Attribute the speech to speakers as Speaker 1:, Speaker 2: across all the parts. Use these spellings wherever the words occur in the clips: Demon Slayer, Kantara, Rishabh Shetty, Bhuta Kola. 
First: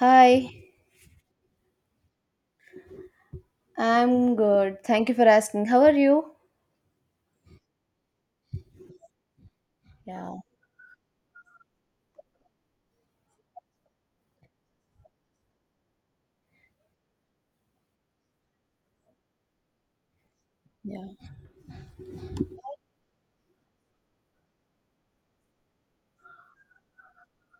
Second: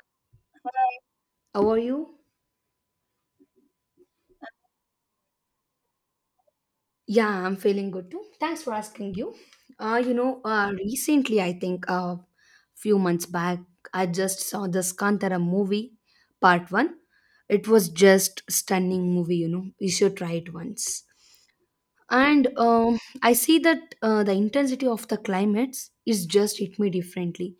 Speaker 1: Hi,
Speaker 2: How are you?
Speaker 1: I'm good. Thank you for asking. How are you?
Speaker 2: Yeah, I'm feeling good too. Thanks for asking you.
Speaker 1: Yeah.
Speaker 2: Recently, I think a few months back, I just saw this Kantara movie, part one. It was just stunning movie, you know. You should try it once. And I see that the intensity of the climates is just hit me differently.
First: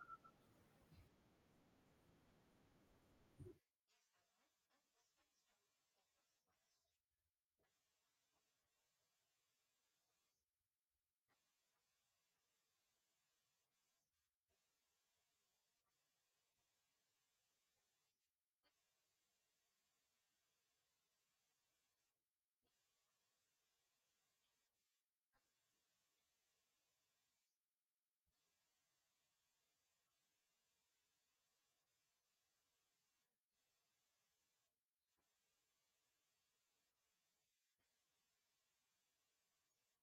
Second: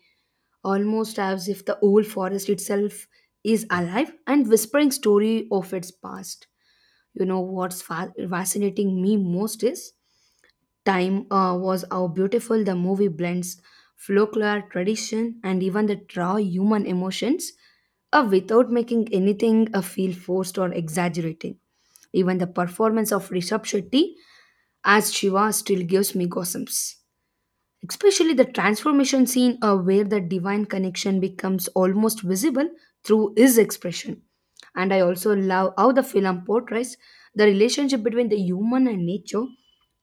Speaker 2: Almost as if the old forest itself is alive and whispering story of its past. You know what's fascinating me most is time was how beautiful the movie blends folklore, tradition, and even the raw human emotions without making anything feel forced or exaggerating. Even the performance of Rishabh Shetty as Shiva still gives me gossips, especially the transformation scene where the divine connection becomes almost visible through his expression. And I also love how the film portrays the relationship between the human and nature,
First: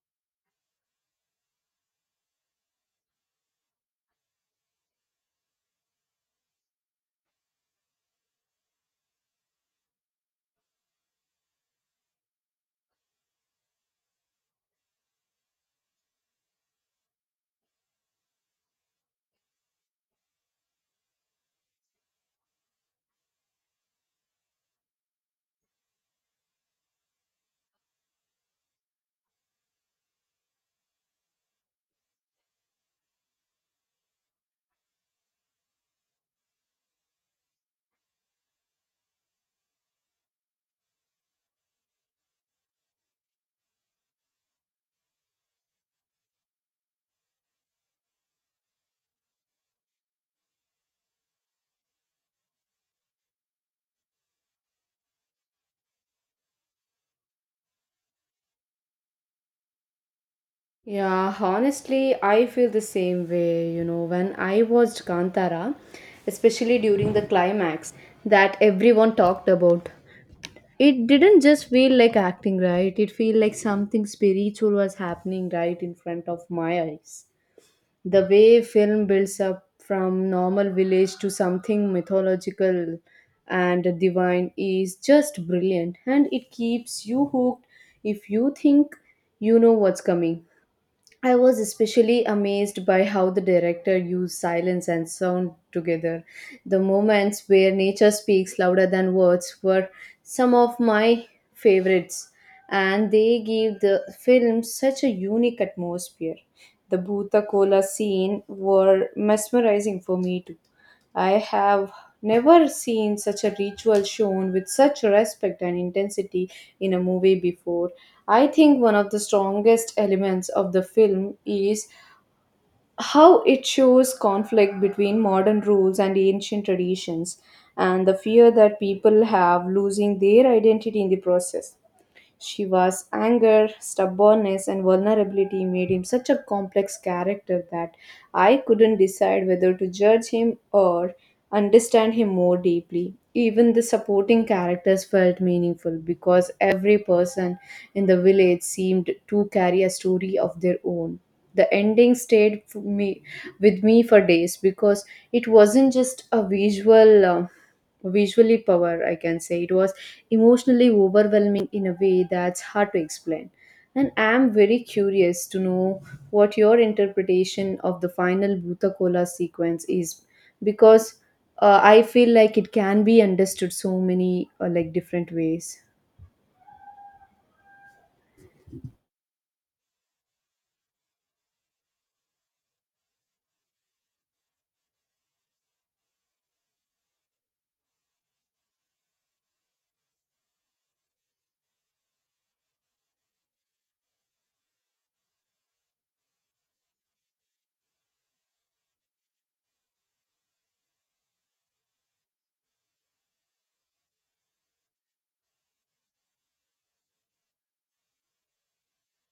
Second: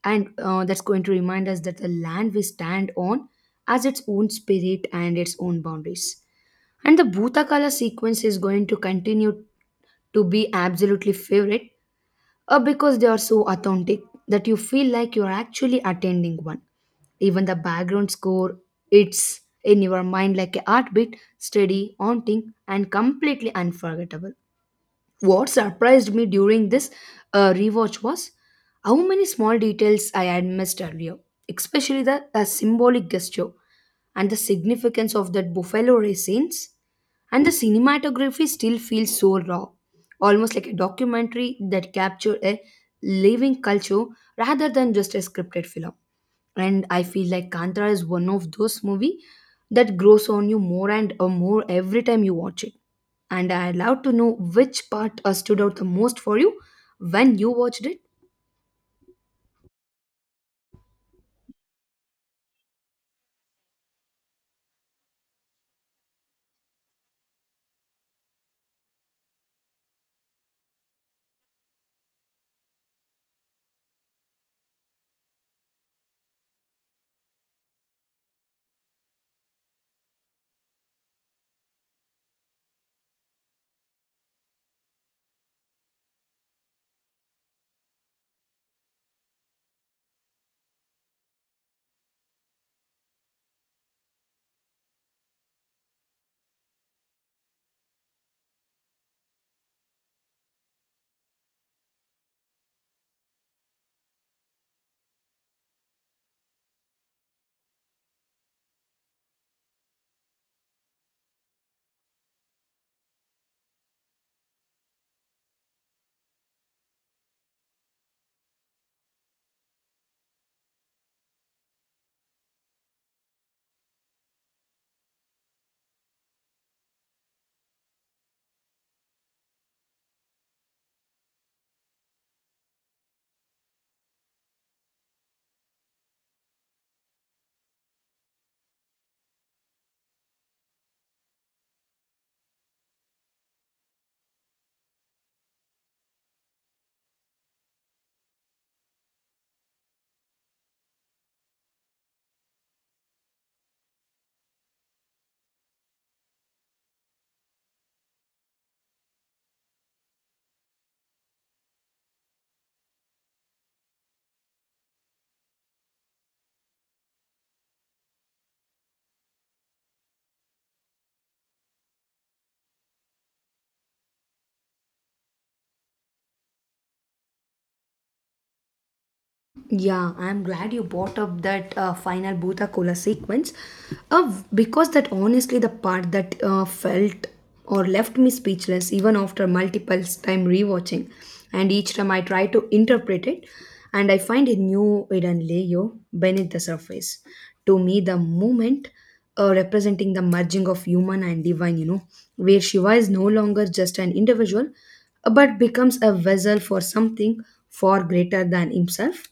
Speaker 2: and that's going to remind us that the land we stand on has its own spirit and its own boundaries. And the Bhutakala sequence is going to continue to be absolutely favorite because they are so authentic that you feel like you're actually attending one. Even the background score, it's in your mind like a heartbeat, steady, haunting, and completely unforgettable. What surprised me during this rewatch was how many small details I had missed earlier, especially the symbolic gesture and the significance of that buffalo race scenes. And the cinematography still feels so raw, almost like a documentary that captured a living culture rather than just a scripted film. And I feel like Kantara is one of those movies that grows on you more and more every time you watch it. And I'd love to know which part stood out the most for you when you watched it.
Speaker 1: Yeah, honestly, I feel the same way. You know, when I watched Kantara, especially during the climax that everyone talked about, it didn't just feel like acting, right? It feel like something spiritual was happening right in front of my eyes. The way film builds up from normal village to something mythological and divine is just brilliant, and it keeps you hooked if you think you know what's coming. I was especially amazed by how the director used silence and sound together. The moments where nature speaks louder than words were some of my favorites, and they give the film such a unique atmosphere. The Bhuta Kola scene were mesmerizing for me too. I have never seen such a ritual shown with such respect and intensity in a movie before. I think one of the strongest elements of the film is how it shows conflict between modern rules and ancient traditions, and the fear that people have losing their identity in the process. Shiva's anger, stubbornness, and vulnerability made him such a complex character that I couldn't decide whether to judge him or understand him more deeply. Even the supporting characters felt meaningful because every person in the village seemed to carry a story of their own. The ending stayed for me, with me for days, because it wasn't just a visual. Visually power, I can say, it was emotionally overwhelming in a way that's hard to explain, and I am very curious to know what your interpretation of the final bhutakola sequence is, because I feel like it can be understood so many like different ways.
Speaker 2: Yeah, I'm glad you brought up that final Bhuta Kola sequence because that honestly the part that felt or left me speechless even after multiple time rewatching. And each time I try to interpret it and I find a new hidden layer beneath the surface. To me, the moment representing the merging of human and divine, you know, where Shiva is no longer just an individual, but becomes a vessel for something far greater than himself,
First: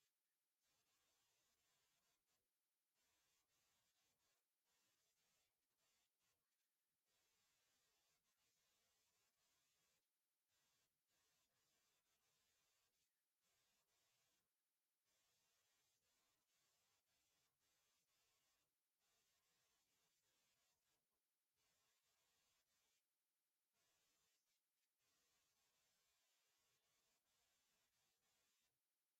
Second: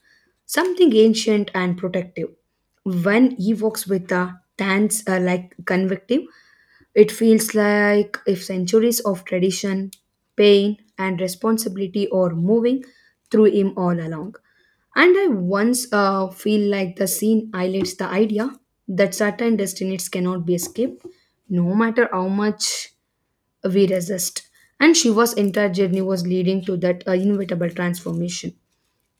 Speaker 2: something ancient and protective. When he walks with the hands like convective, it feels like if centuries of tradition, pain, and responsibility are moving through him all along. And I once feel like the scene highlights the idea that certain destinies cannot be escaped, no matter how much we resist. And Shiva's entire journey was leading to that inevitable transformation.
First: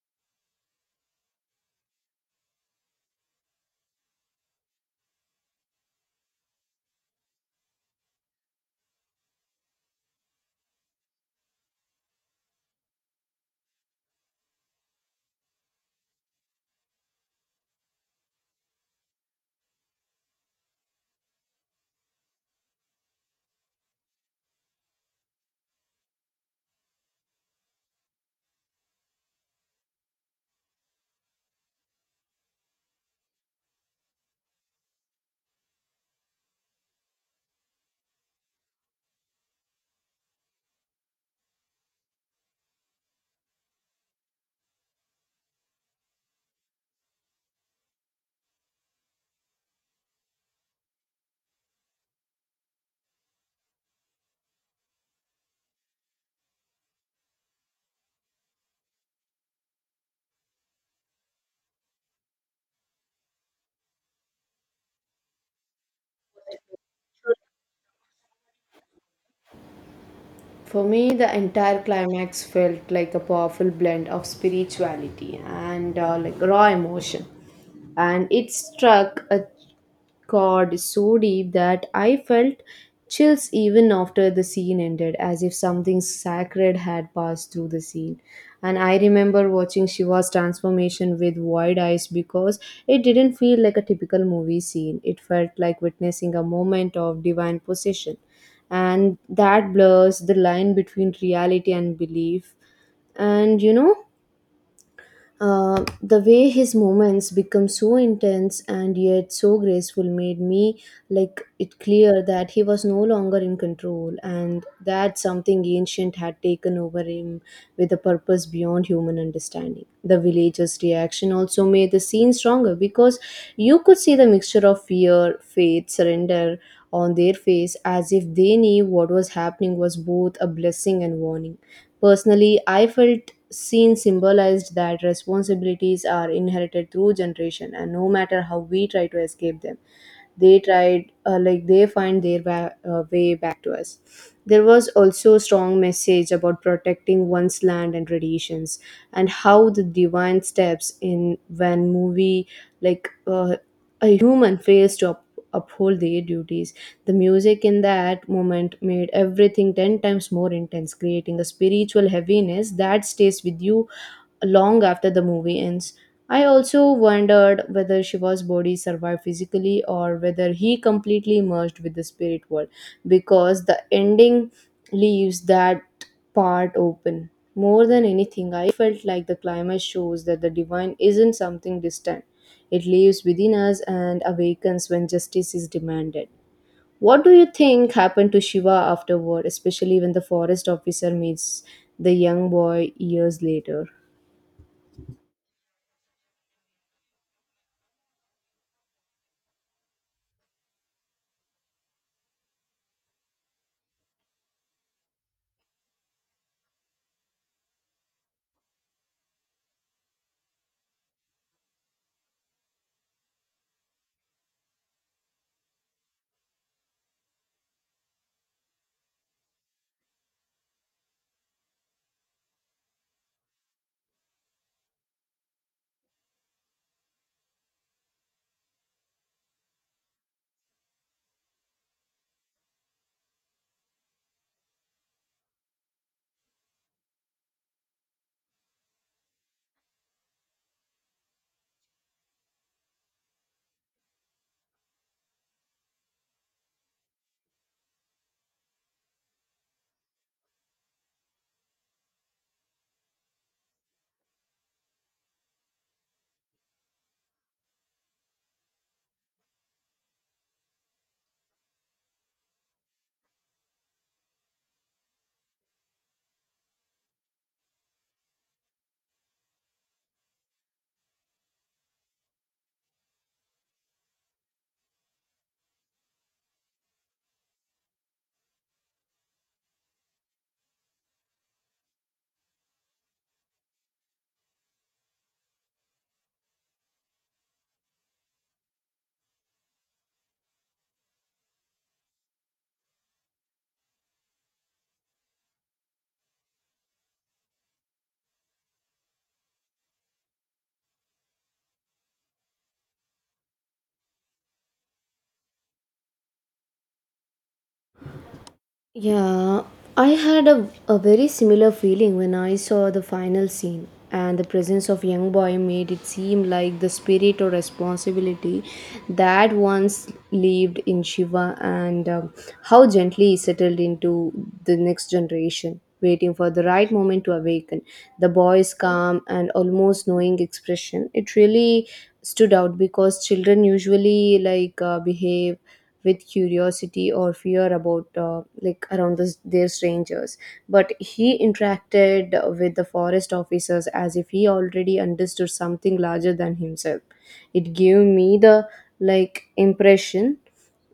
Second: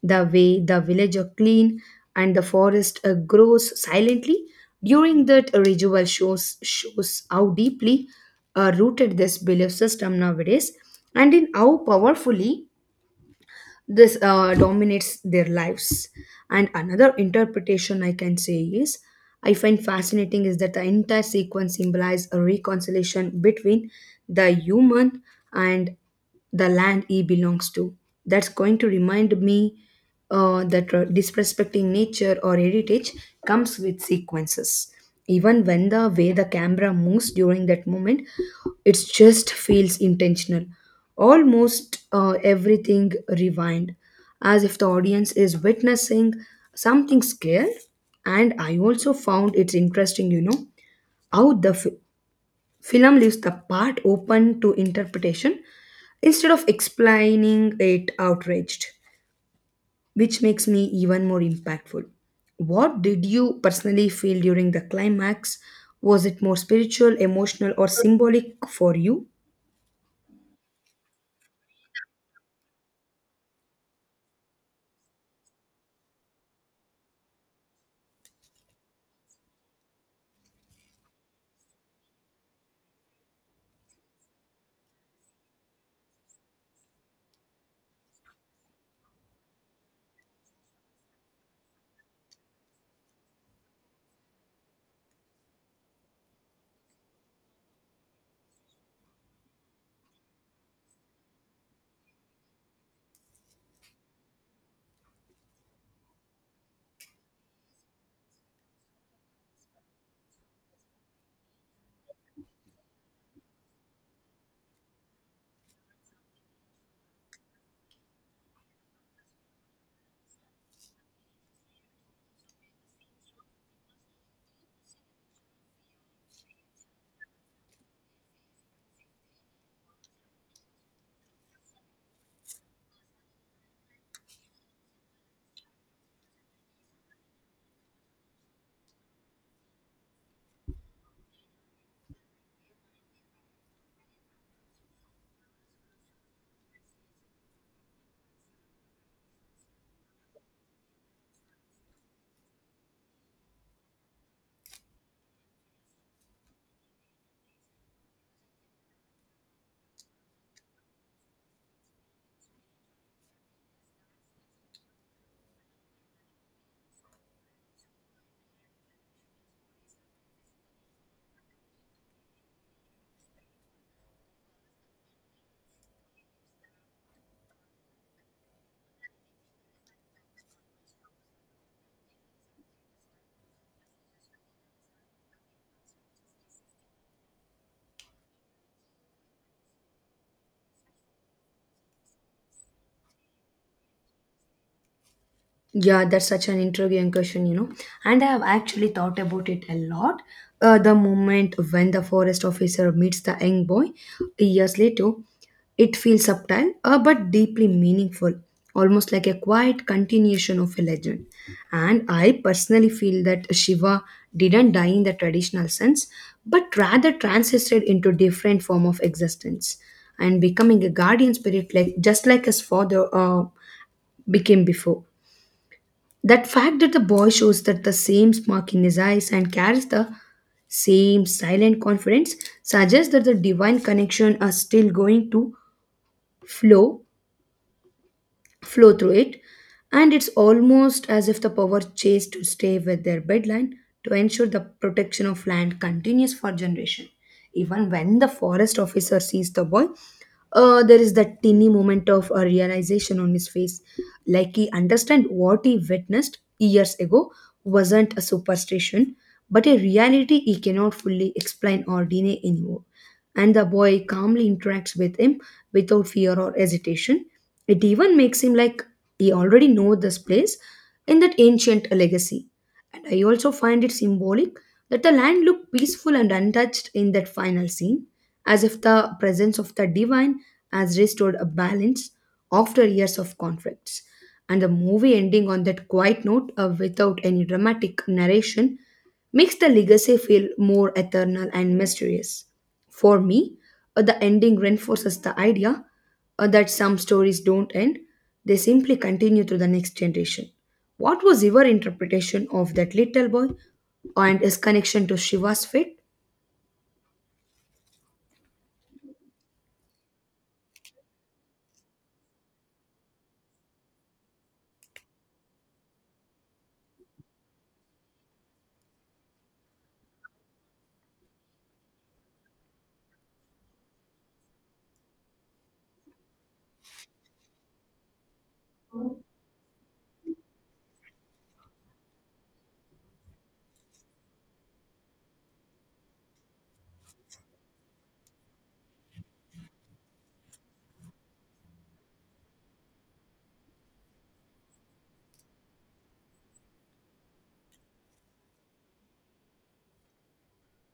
Speaker 2: The way the village are clean and the forest grows silently during that ritual shows how deeply rooted this belief system nowadays and in how powerfully this dominates their lives. And another interpretation I can say is I find fascinating is that the entire sequence symbolizes a reconciliation between the human and the land he belongs to. That's going to remind me that disrespecting nature or heritage comes with sequences. Even when the way the camera moves during that moment, it just feels intentional. Almost everything rewind, as if the audience is witnessing something scared. And I also found it's interesting, you know, how the film leaves the part open to interpretation instead of explaining it outraged, which makes me even more impactful. What did you personally feel during the climax? Was it more spiritual, emotional, or symbolic for you?
Speaker 1: For me, the entire climax felt like a powerful blend of spirituality and like raw emotion, and it struck a chord so deep that I felt chills even after the scene ended, as if something sacred had passed through the scene. And I remember watching Shiva's transformation with wide eyes because it didn't feel like a typical movie scene. It felt like witnessing a moment of divine possession. And that blurs the line between reality and belief. And you know, the way his moments become so intense and yet so graceful made me like it clear that he was no longer in control, and that something ancient had taken over him with a purpose beyond human understanding. The villagers' reaction also made the scene stronger because you could see the mixture of fear, faith, surrender on their face, as if they knew what was happening was both a blessing and warning. Personally, I felt seen symbolized that responsibilities are inherited through generation, and no matter how we try to escape them, they tried like they find their way back to us. There was also a strong message about protecting one's land and traditions, and how the divine steps in when movie like a human fails to uphold their duties. The music in that moment made everything 10 times more intense, creating a spiritual heaviness that stays with you long after the movie ends. I also wondered whether Shiva's body survived physically or whether he completely merged with the spirit world, because the ending leaves that part open. More than anything, I felt like the climax shows that the divine isn't something distant. It lives within us and awakens when justice is demanded. What do you think happened to Shiva afterward, especially when the forest officer meets the young boy years later?
Speaker 2: Yeah, that's such an intriguing question, you know. And I have actually thought about it a lot. The moment when the forest officer meets the young boy years later, it feels subtle but deeply meaningful, almost like a quiet continuation of a legend. And I personally feel that Shiva didn't die in the traditional sense, but rather transisted into different form of existence and becoming a guardian spirit, like just like his father became before. That fact that the boy shows that the same smirk in his eyes and carries the same silent confidence suggests that the divine connection are still going to flow flow through it, and it's almost as if the power chased to stay with their bedline to ensure the protection of land continues for generation. Even when the forest officer sees the boy, there is that teeny moment of a realization on his face, like he understand what he witnessed years ago wasn't a superstition, but a reality he cannot fully explain or deny anymore. And the boy calmly interacts with him without fear or hesitation, it even makes him like he already know this place in that ancient legacy. And I also find it symbolic that the land looked peaceful and untouched in that final scene, as if the presence of the divine has restored a balance after years of conflicts. And the movie ending on that quiet note without any dramatic narration makes the legacy feel more eternal and mysterious. For me, the ending reinforces the idea that some stories don't end, they simply continue to the next generation. What was your interpretation of that little boy and his connection to Shiva's fate?
Speaker 1: Yeah, I had a very similar feeling when I saw the final scene, and the presence of young boy made it seem like the spirit or responsibility that once lived in Shiva, and how gently he settled into the next generation, waiting for the right moment to awaken. The boy's calm and almost knowing expression, it really stood out because children usually like behave with curiosity or fear about like around this, their strangers, but he interacted with the forest officers as if he already understood something larger than himself. It gave me the like impression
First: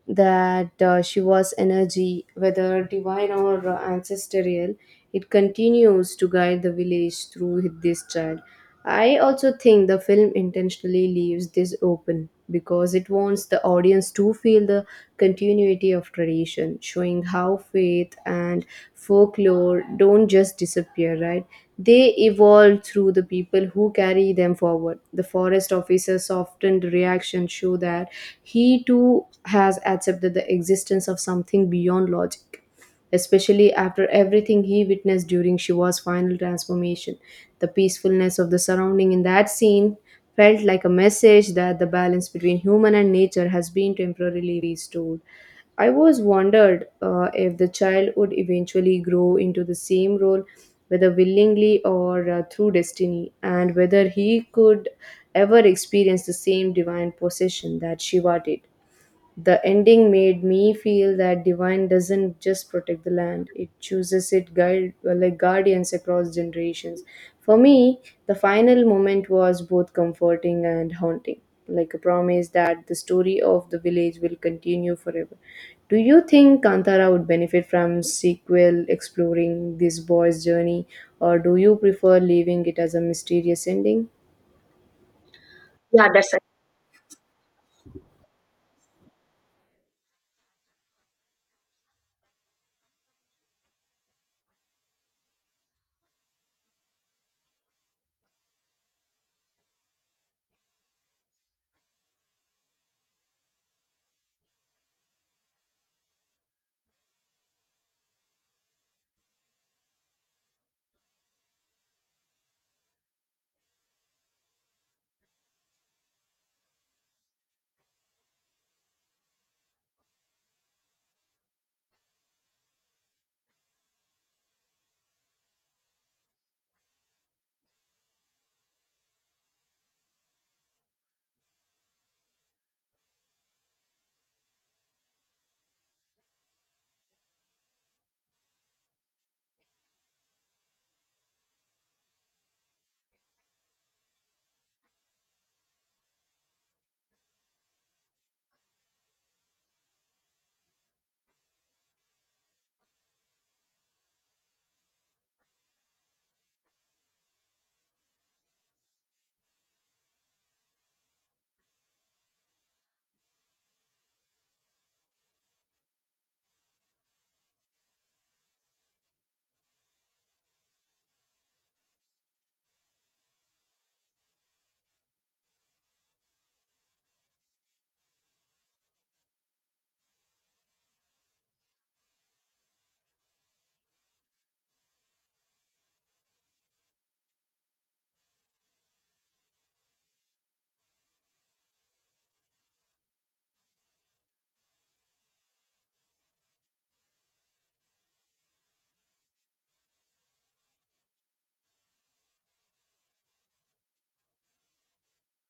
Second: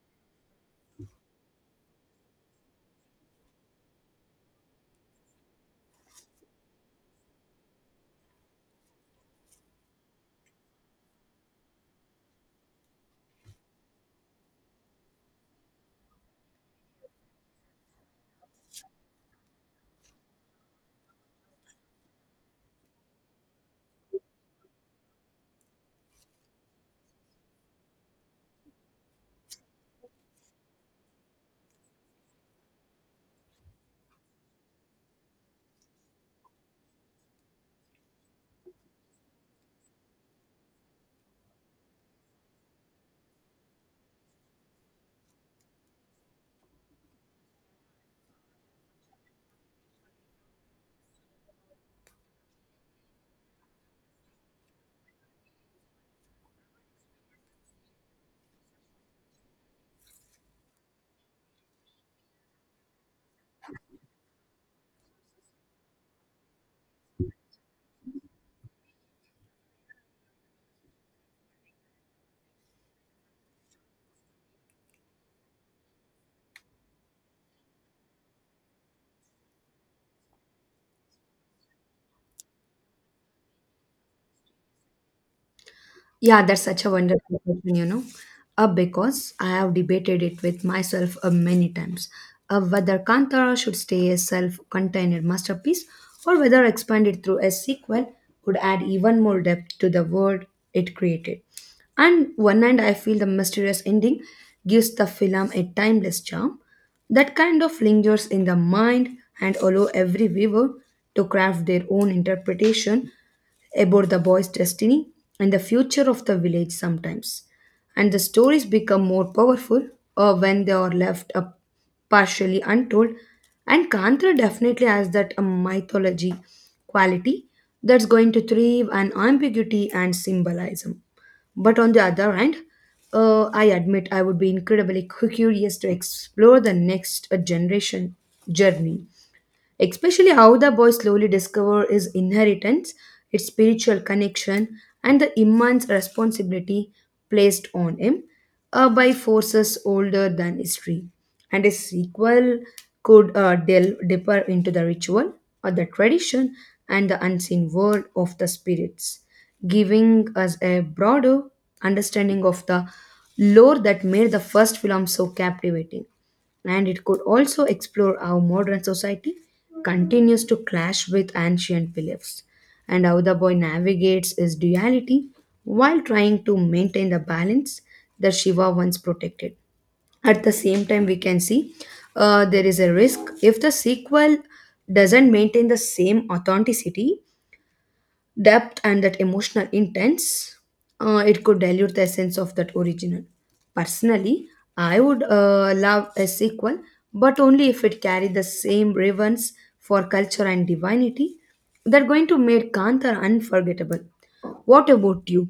Speaker 1: that she was energy, whether divine or ancestral, it continues to guide the village through this child. I also think the film intentionally leaves this open because it wants the audience to feel the continuity of tradition, showing how faith and folklore don't just disappear, right? They evolve through the people who carry them forward. The forest officer's softened reaction show that he too has accepted the existence of something beyond logic. Especially after everything he witnessed during Shiva's final transformation, the peacefulness of the surrounding in that scene felt like a message that the balance between human and nature has been temporarily restored. I was wondered if the child would eventually grow into the same role, whether willingly or through destiny, and whether he could ever experience the same divine possession that Shiva did. The ending made me feel that divine doesn't just protect the land; it chooses it guide well, like guardians across generations. For me, the final moment was both comforting and haunting, like a promise that the story of the village will continue forever. Do you think Kantara would benefit from sequel exploring this boy's journey, or do you prefer leaving it as a mysterious ending? Yeah, that's
Speaker 2: Yeah, that's such a wonderful question, you know, because I have debated it with myself many times, whether Kantara should stay a self contained masterpiece or whether expanded through a sequel would add even more depth to the world it created. And one end, I feel the mysterious ending gives the film a timeless charm that kind of lingers in the mind and allow every viewer to craft their own interpretation about the boy's destiny and the future of the village sometimes. And the stories become more powerful when they are left up partially untold. And Kantra definitely has that mythology quality that's going to thrive on ambiguity and symbolism. But on the other hand, I admit I would be incredibly curious to explore the next generation journey, especially how the boy slowly discovers his inheritance, its spiritual connection, and the immense responsibility placed on him by forces older than history. And a sequel could delve deeper into the ritual or the tradition and the unseen world of the spirits, giving us a broader understanding of the lore that made the first film so captivating. And it could also explore how modern society continues to clash with ancient beliefs and how the boy navigates his duality while trying to maintain the balance that Shiva once protected. At the same time, we can see there is a risk if the sequel doesn't maintain the same authenticity depth and that emotional intense, it could dilute the essence of that original. Personally, I would love a sequel, but only if it carried the same reverence for culture and divinity. That going to make Kantha unforgettable. What about you?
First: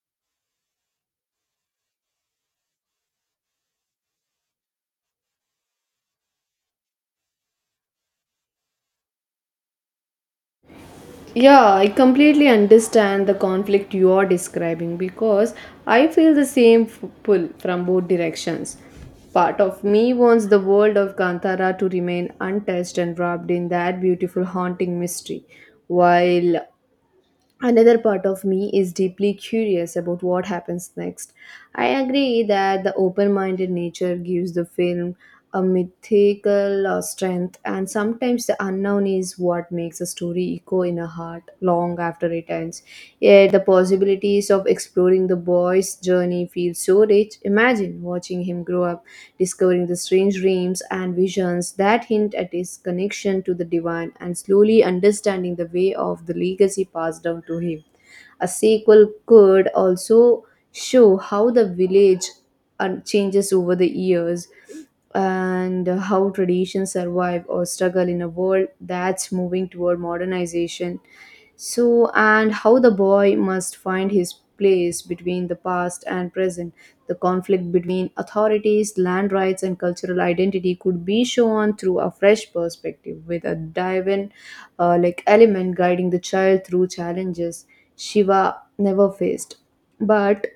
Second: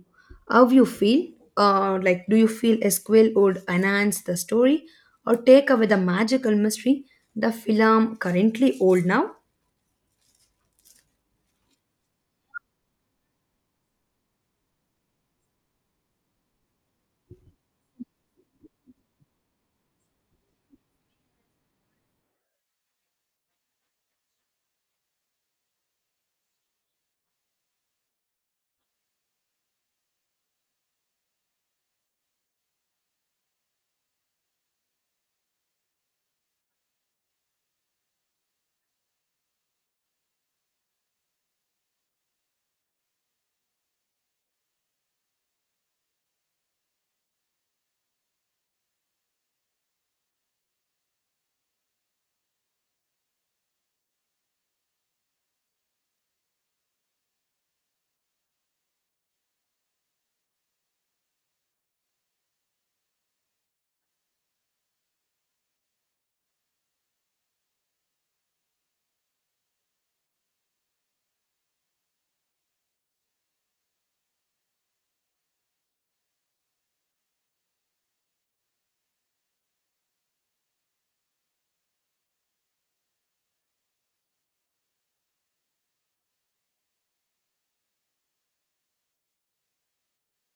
Speaker 2: How you feel? Like, do you feel a sequel would enhance the story or take away the magical mystery the film currently old now?
Speaker 1: Yeah, I completely understand the conflict you are describing, because I feel the same pull from both directions. Part of me wants the world of Kantara to remain untouched and wrapped in that beautiful haunting mystery, while another part of me is deeply curious about what happens next. I agree that the open minded nature gives the film a mythical strength, and sometimes the unknown is what makes a story echo in a heart long after it ends friends. Yet the possibilities of exploring the boy's journey feel so rich. Imagine watching him grow up, discovering the strange dreams and visions that hint at his connection to the divine, and slowly understanding the way of the legacy passed down to him. A sequel could also show how the village changes over the years, and how traditions survive or struggle in a world that's moving toward modernization. So, and how the boy must find his place between the past and present. The conflict between authorities, land rights, and cultural identity could be shown through a fresh perspective, with a divine like element guiding the child through challenges Shiva never faced. But,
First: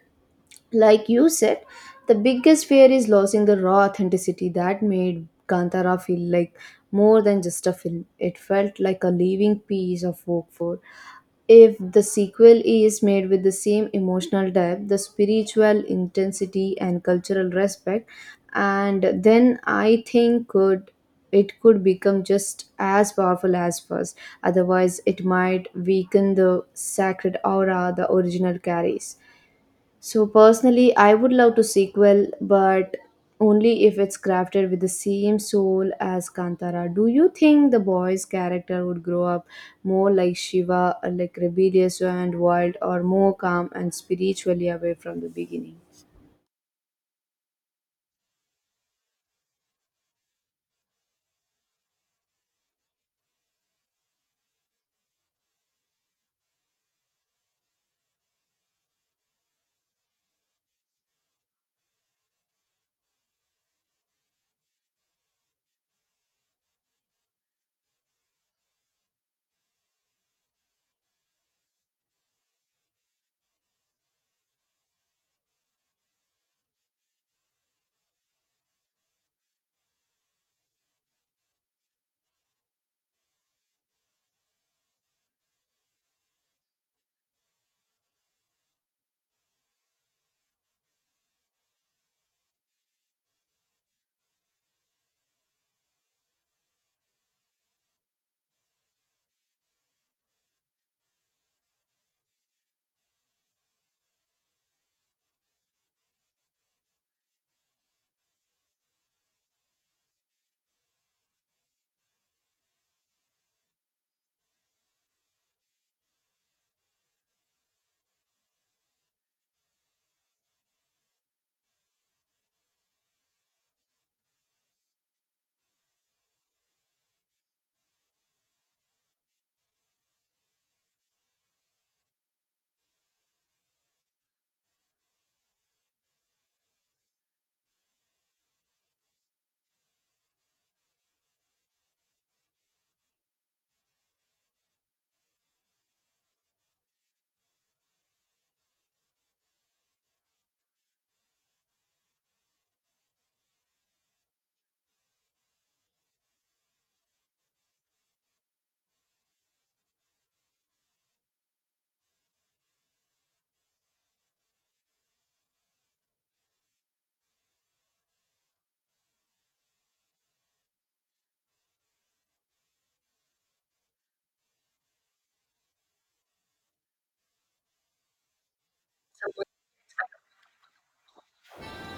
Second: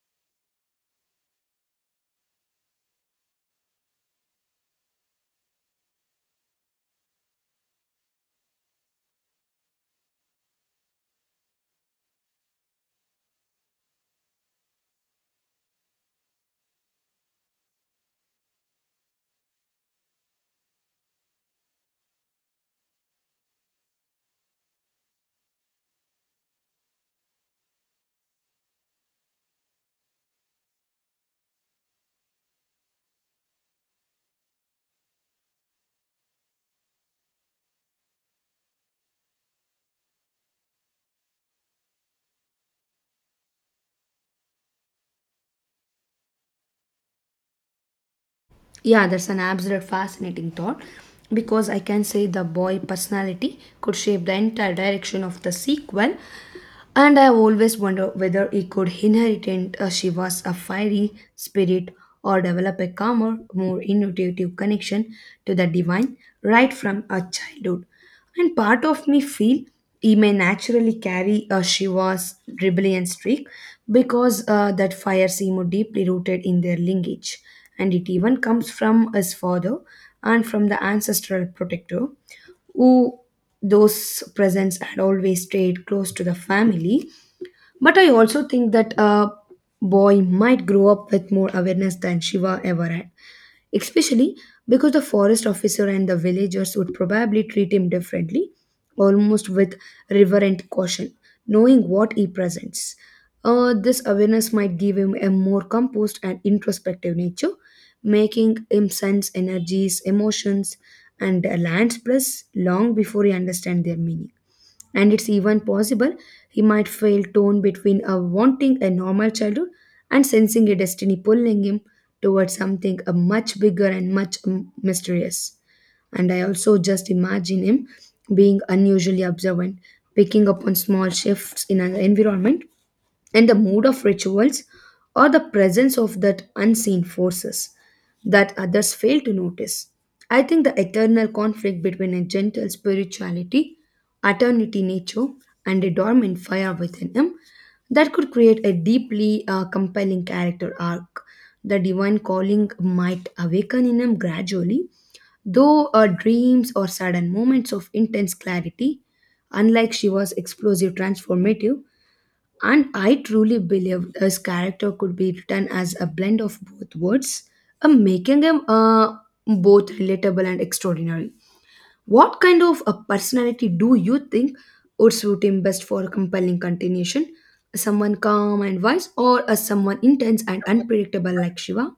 Speaker 1: like you said, the biggest fear is losing the raw authenticity that made Kantara feel like more than just a film. It felt like a living piece of work for. If the sequel is made with the same emotional depth, the spiritual intensity and cultural respect, and then I think could it could become just as powerful as first. Otherwise, it might weaken the sacred aura the original carries. So personally, I would love to sequel, but only if it's crafted with the same soul as Kantara. Do you think the boy's character would grow up more like Shiva, like rebellious and wild, or more calm and spiritually away from the beginning?
Speaker 2: Yeah, that's an absolute fascinating thought because I can say the boy personality could shape the entire direction of the sequel. And I always wonder whether he could inherit Shiva's a fiery spirit or develop a calmer, more intuitive connection to the divine right from a childhood. And part of me feel he may naturally carry a Shiva's rebellion streak because that fire seemed deeply rooted in their lineage. And it even comes from his father and from the ancestral protector who those presents had always stayed close to the family. But I also think that a boy might grow up with more awareness than Shiva ever had, especially because the forest officer and the villagers would probably treat him differently, almost with reverent caution, knowing what he presents. This awareness might give him a more composed and introspective nature, making him sense energies, emotions, and lands plus long before he understands their meaning. And it's even possible he might fail torn between a wanting a normal childhood and sensing a destiny pulling him towards something a much bigger and much mysterious. And I also just imagine him being unusually observant, picking up on small shifts in an environment and the mood of rituals or the presence of that unseen forces that others fail to notice. I think the eternal conflict between a gentle spirituality, eternity nature, and a dormant fire within him that could create a deeply compelling character arc. The divine calling might awaken in him gradually, though dreams or sudden moments of intense clarity, unlike Shiva's explosive transformative, and I truly believe his character could be written as a blend of both words, making him both relatable and extraordinary. What kind of a personality do you think would suit him best for a compelling continuation? Someone calm and wise, or a someone intense and unpredictable like Shiva?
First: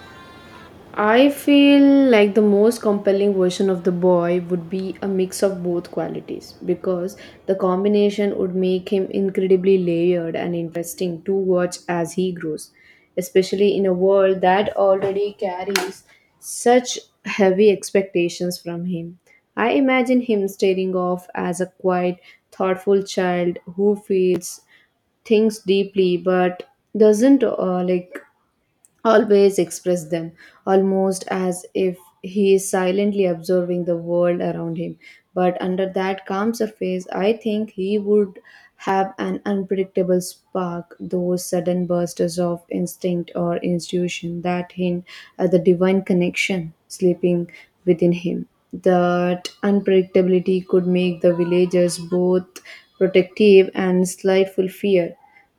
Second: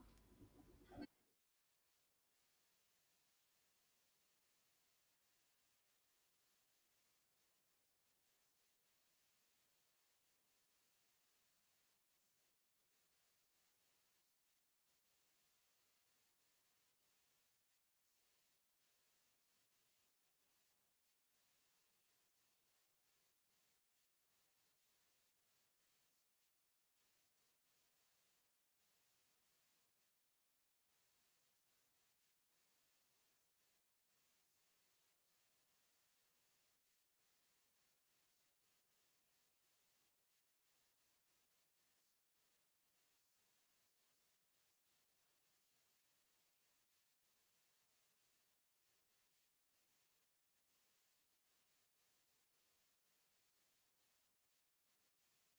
Speaker 1: I feel like the most compelling version of the boy would be a mix of both qualities, because the combination would make him incredibly layered and interesting to watch as he grows, especially in a world that already carries such heavy expectations from him. I imagine him staring off as a quiet, thoughtful child who feels things deeply but doesn't like always express them, almost as if he is silently observing the world around him. But under that calm surface, I think he would have an unpredictable spark, those sudden bursts of instinct or intuition that hint at the divine connection sleeping within him. That unpredictability could make the villagers both protective and slightful fear,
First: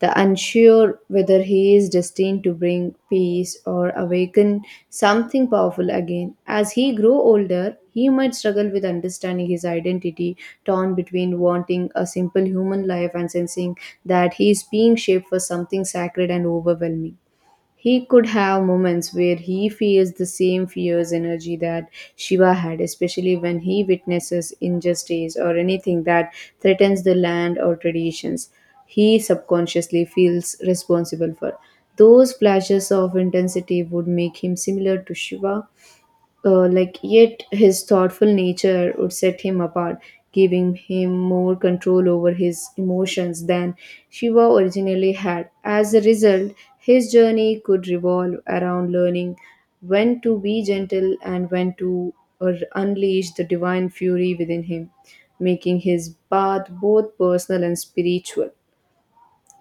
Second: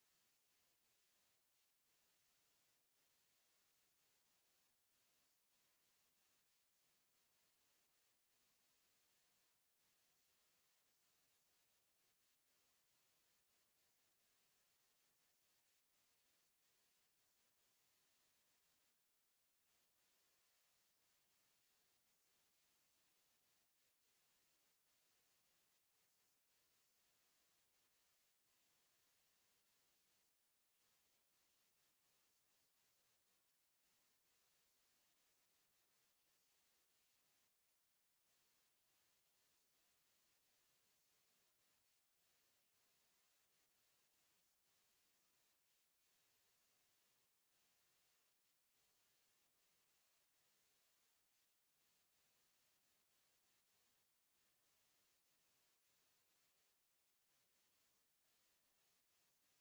Speaker 1: the unsure whether he is destined to bring peace or awaken something powerful again. As he grow older, he might struggle with understanding his identity, torn between wanting a simple human life and sensing that he is being shaped for something sacred and overwhelming. He could have moments where he feels the same fierce energy that Shiva had, especially when he witnesses injustice or anything that threatens the land or traditions he subconsciously feels responsible for. Those flashes of intensity would make him similar to Shiva, like yet his thoughtful nature would set him apart, giving him more control over his emotions than shiva originally had. As a result, his journey could revolve around learning when to be gentle and when to unleash the divine fury within him, making his path both personal and spiritual.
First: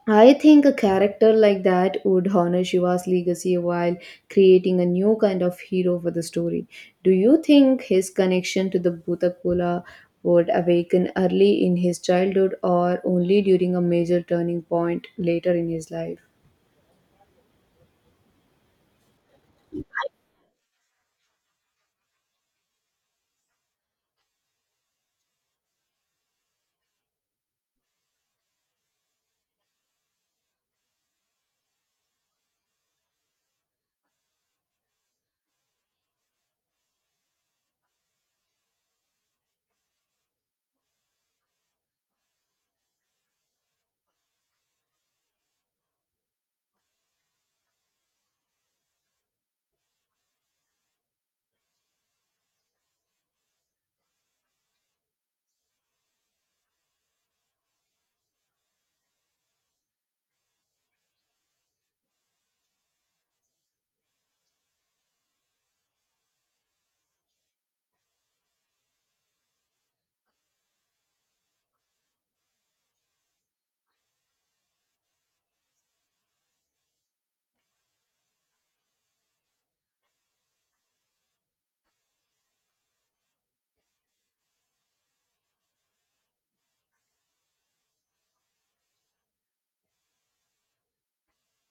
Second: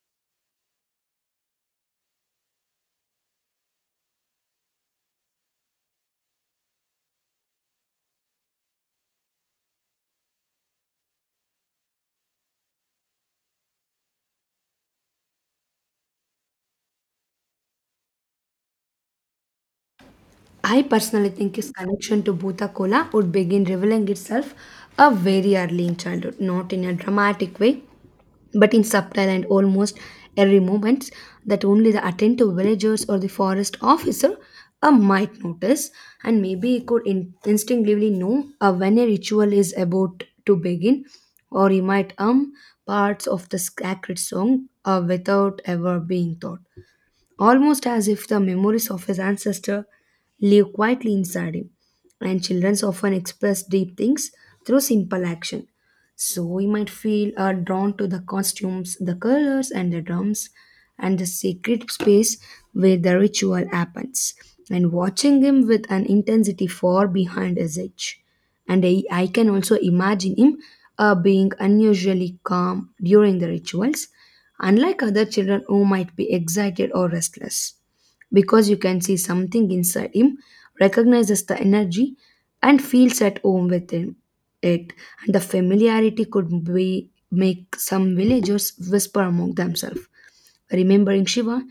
Speaker 1: I think a character like that would honor Shiva's legacy while creating a new kind of hero for the story. Do you think his connection to the Bhutakula would awaken early in his childhood or only during a major turning point later in his life?
Speaker 2: I personally think his connection to Bhuta Kola would begin revealing itself a very early in childhood, not in a dramatic way, but in subtle and almost airy moments that only the attentive villagers or the forest officer might notice, and maybe he could instinctively know when a ritual is about to begin, or he might hum parts of the sacred song without ever being taught, almost as if the memories of his ancestor live quietly inside him. And children often express deep things through simple action. So we might feel drawn to the costumes, the colors, and the drums, and the sacred space where the ritual happens, and watching him with an intensity far behind his age. And I can also imagine him being unusually calm during the rituals, unlike other children who might be excited or restless. Because you can see something inside him, recognizes the energy, and feels at home within it. And the familiarity could be make some villagers whisper among themselves, remembering Shiva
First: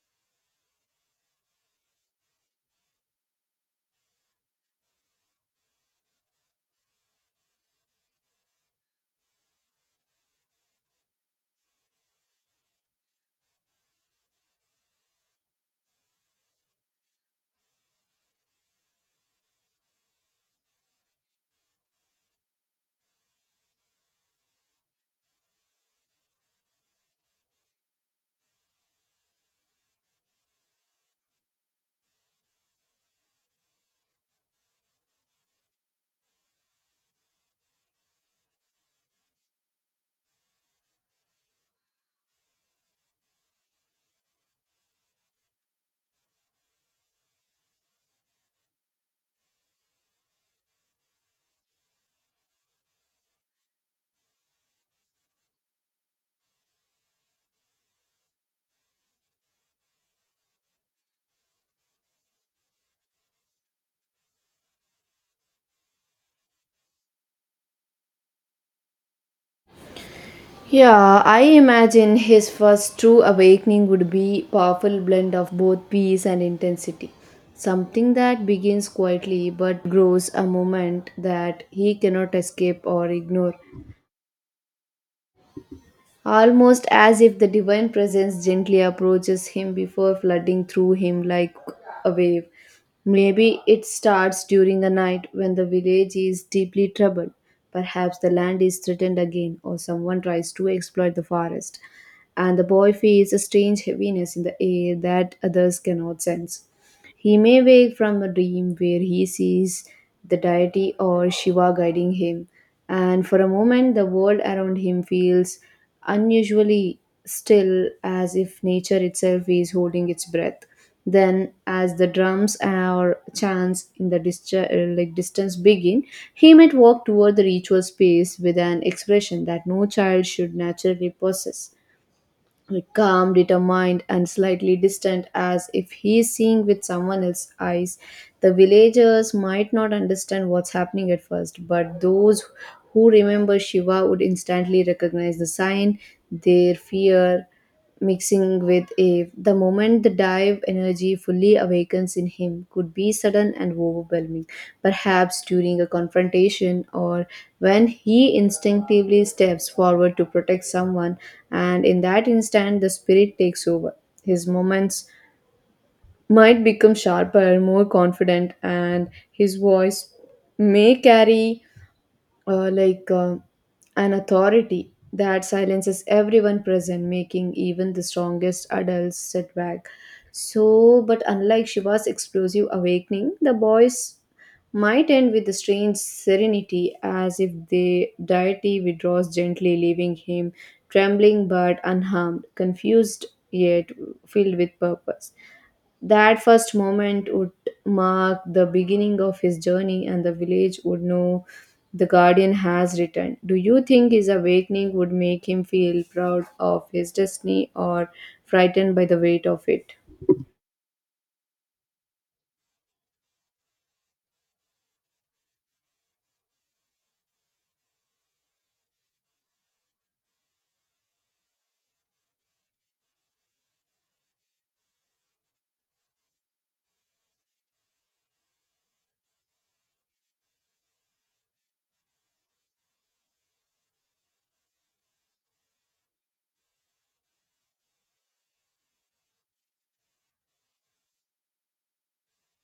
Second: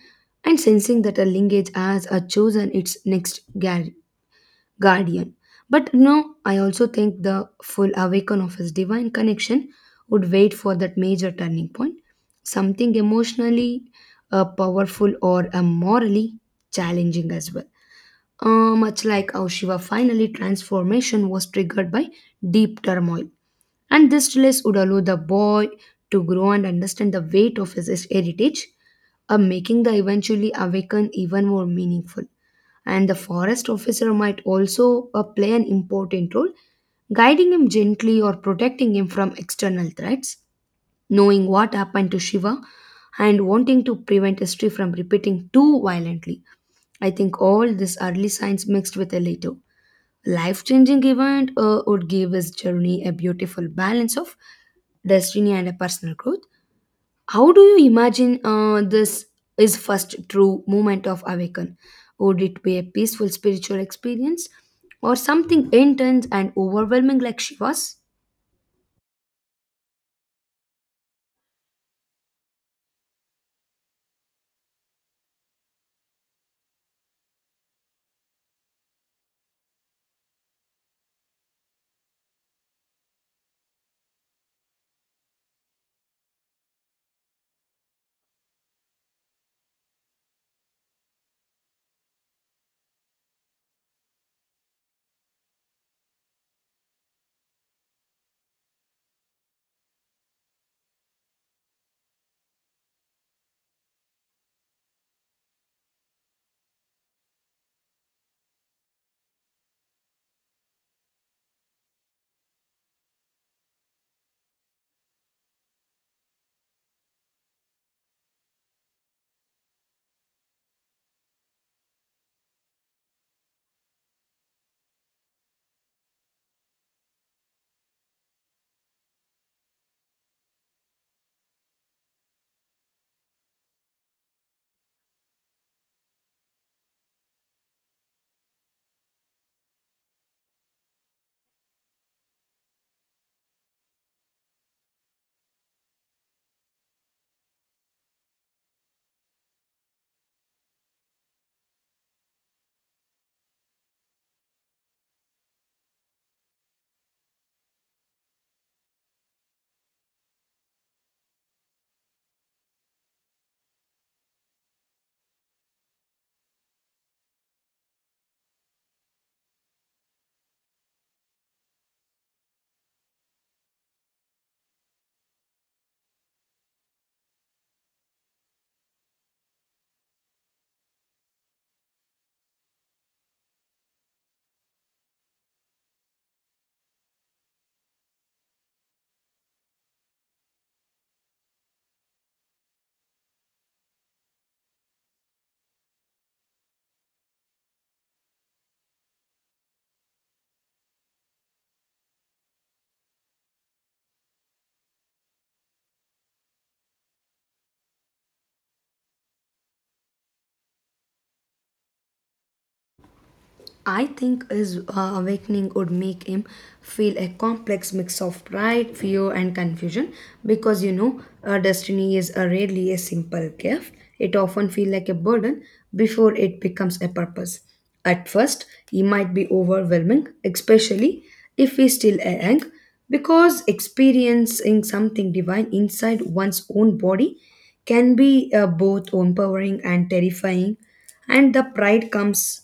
Speaker 2: and sensing that a lineage has chosen its next guardian. But no, I also think the full awaken of his divine connection would wait for that major turning point, something emotionally powerful or morally challenging as well. Much like how Shiva finally transformation was triggered by deep turmoil. And this release would allow the boy to grow and understand the weight of his heritage, making the eventually awaken even more meaningful. And the forest officer might also play an important role, guiding him gently or protecting him from external threats. Knowing what happened to Shiva and wanting to prevent history from repeating too violently, I think all these early signs mixed with a later life-changing event would give his journey a beautiful balance of destiny and a personal growth. How do you imagine this is first true moment of awaken? Would it be a peaceful spiritual experience or something intense and overwhelming like Shiva's?
Speaker 1: Yeah, I imagine his first true awakening would be powerful blend of both peace and intensity. Something that begins quietly but grows a moment that he cannot escape or ignore, almost as if the divine presence gently approaches him before flooding through him like a wave. Maybe it starts during a night when the village is deeply troubled. Perhaps the land is threatened again, or someone tries to exploit the forest, and the boy feels a strange heaviness in the air that others cannot sense. He may wake from a dream where he sees the deity or Shiva guiding him, and for a moment the world around him feels unusually still, as if nature itself is holding its breath. Then as the drums or chants in the distance begin, he might walk toward the ritual space with an expression that no child should naturally possess, like calm, determined, and slightly distant, as if he is seeing with someone else's eyes. The villagers might not understand what's happening at first, but those who remember Shiva would instantly recognize the sign. Their fear, mixing with if the moment the dive energy fully awakens in him could be sudden and overwhelming, perhaps during a confrontation or when he instinctively steps forward to protect someone, and in that instant the spirit takes over. His moments might become sharper, more confident, and his voice may carry uh, like uh, an authority that silences everyone present, making even the strongest adults sit back. So, but unlike Shiva's explosive awakening, the boys might end with a strange serenity, as if the deity withdraws gently, leaving him trembling but unharmed, confused yet filled with purpose. That first moment would mark the beginning of his journey, and the village would know the guardian has returned. Do you think his awakening would make him feel proud of his destiny or frightened by the weight of it?
Speaker 2: I think his awakening would make him feel a complex mix of pride, fear, and confusion, because you know, destiny is rarely a simple gift. It often feels like a burden before it becomes a purpose. At first, he might be overwhelming, especially if he's still young, because experiencing something divine inside one's own body can be both empowering and terrifying, and the pride comes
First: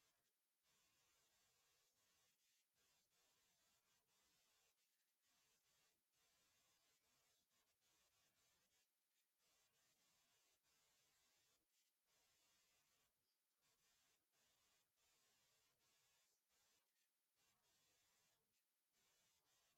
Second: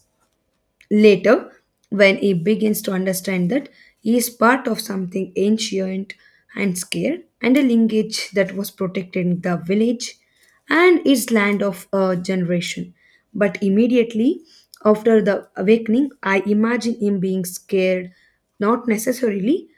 Speaker 2: later, when he begins to understand that he is part of something ancient and scared, and a lineage that was protecting the village and its land of a generation. But immediately after the awakening, I imagine him being scared, not necessarily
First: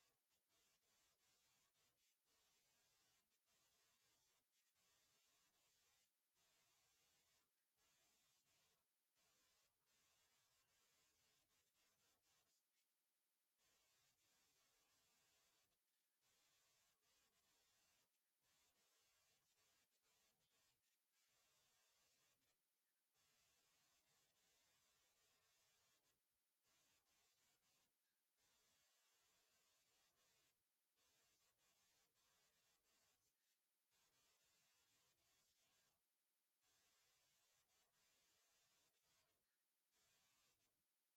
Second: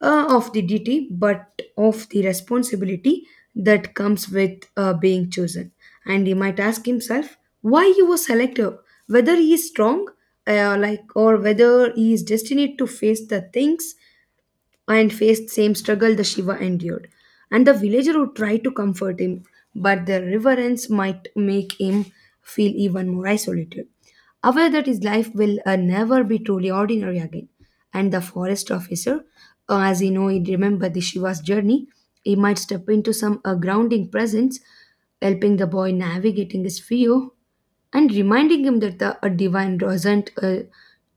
Speaker 2: of the duty, but of the responsibility that comes with being chosen. And he might ask himself why he was selected, whether he is strong, or whether he is destined to face the things and faced same struggle the Shiva endured. And the villager would try to comfort him, but the reverence might make him feel even more isolated, aware that his life will never be truly ordinary again. And the forest officer, as he know, he remembered the Shiva's journey. He might step into some grounding presence, helping the boy navigating his fear and reminding him that the, a divine doesn't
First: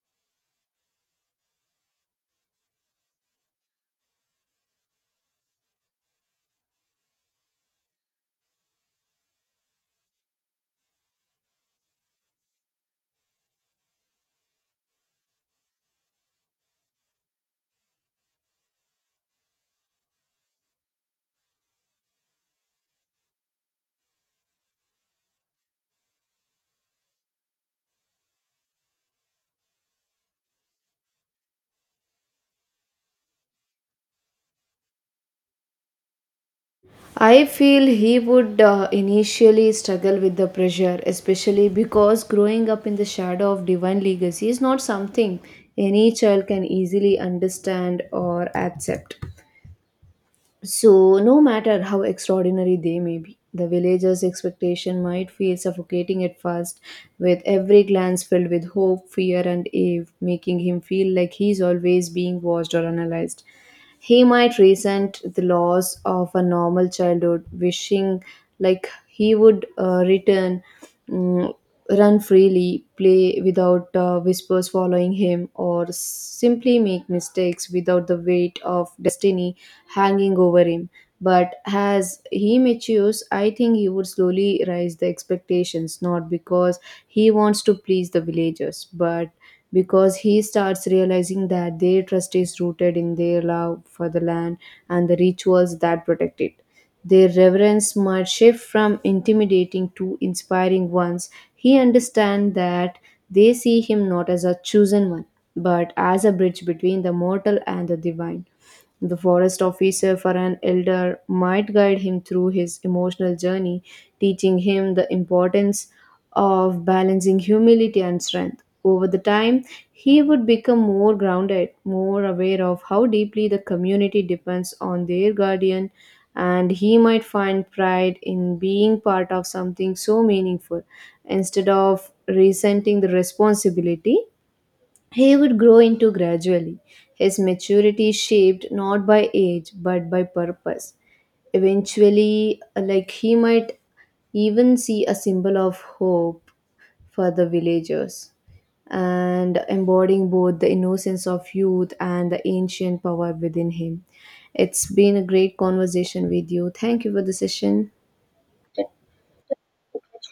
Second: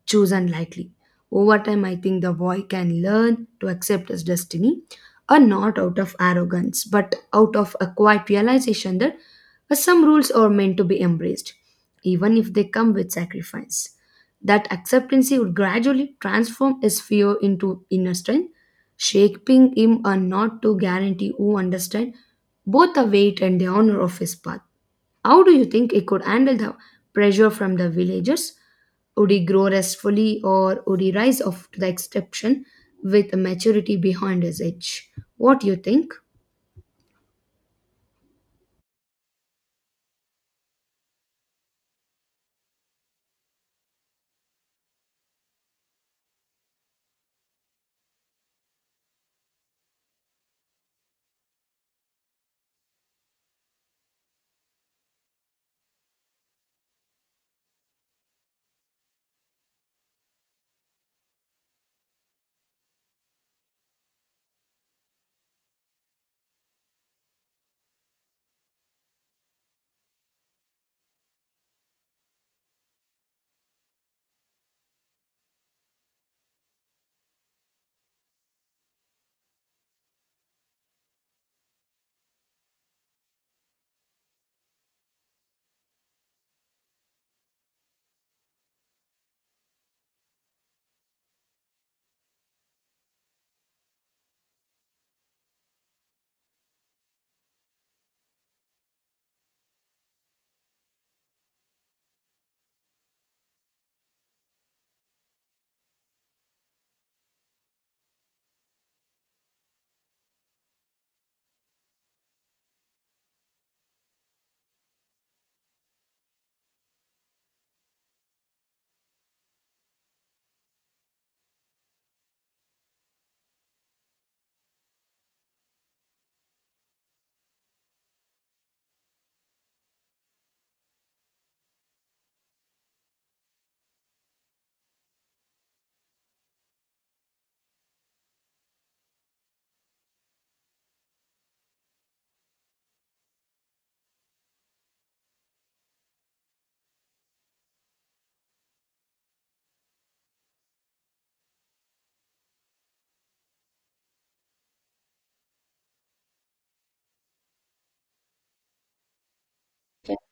Speaker 2: chosen, unlikely. Over time, I think the boy can learn to accept his destiny, not out of arrogance, but out of a quiet realization that some rules are meant to be embraced, even if they come with sacrifice. That acceptance would gradually transform his fear into inner strength, shaping him a not to guarantee who understand both the weight and the honor of his path. How do you think he could handle the pressure from the villagers? Would he grow restfully or would he rise off to the exception with a maturity behind his age? What do you think?
Speaker 1: I feel he would initially struggle with the pressure, especially because growing up in the shadow of divine legacy is not something any child can easily understand or accept. So, no matter how extraordinary they may be, the villagers' expectation might feel suffocating at first, with every glance filled with hope, fear, and awe, making him feel like he's always being watched or analyzed. He might resent the loss of a normal childhood, wishing like he would return, mm, run freely, play without whispers following him, or simply make mistakes without the weight of destiny hanging over him. But as he matures, I think he would slowly raise the expectations, not because he wants to please the villagers, but because he starts realizing that their trust is rooted in their love for the land and the rituals that protect it. Their reverence might shift from intimidating to inspiring ones. He understands that they see him not as a chosen one, but as a bridge between the mortal and the divine. The forest officer for an elder might guide him through his emotional journey, teaching him the importance of balancing humility and strength. Over the time, he would become more grounded, more aware of how deeply the community depends on their guardian, and he might find pride in being part of something so meaningful instead of resenting the responsibility. He would grow into gradually, his maturity shaped not by age but by purpose. Eventually, like he might even see a symbol of hope for the villagers and embodying both the innocence of youth and the ancient power within him. It's been a great conversation with you. Thank you for the session.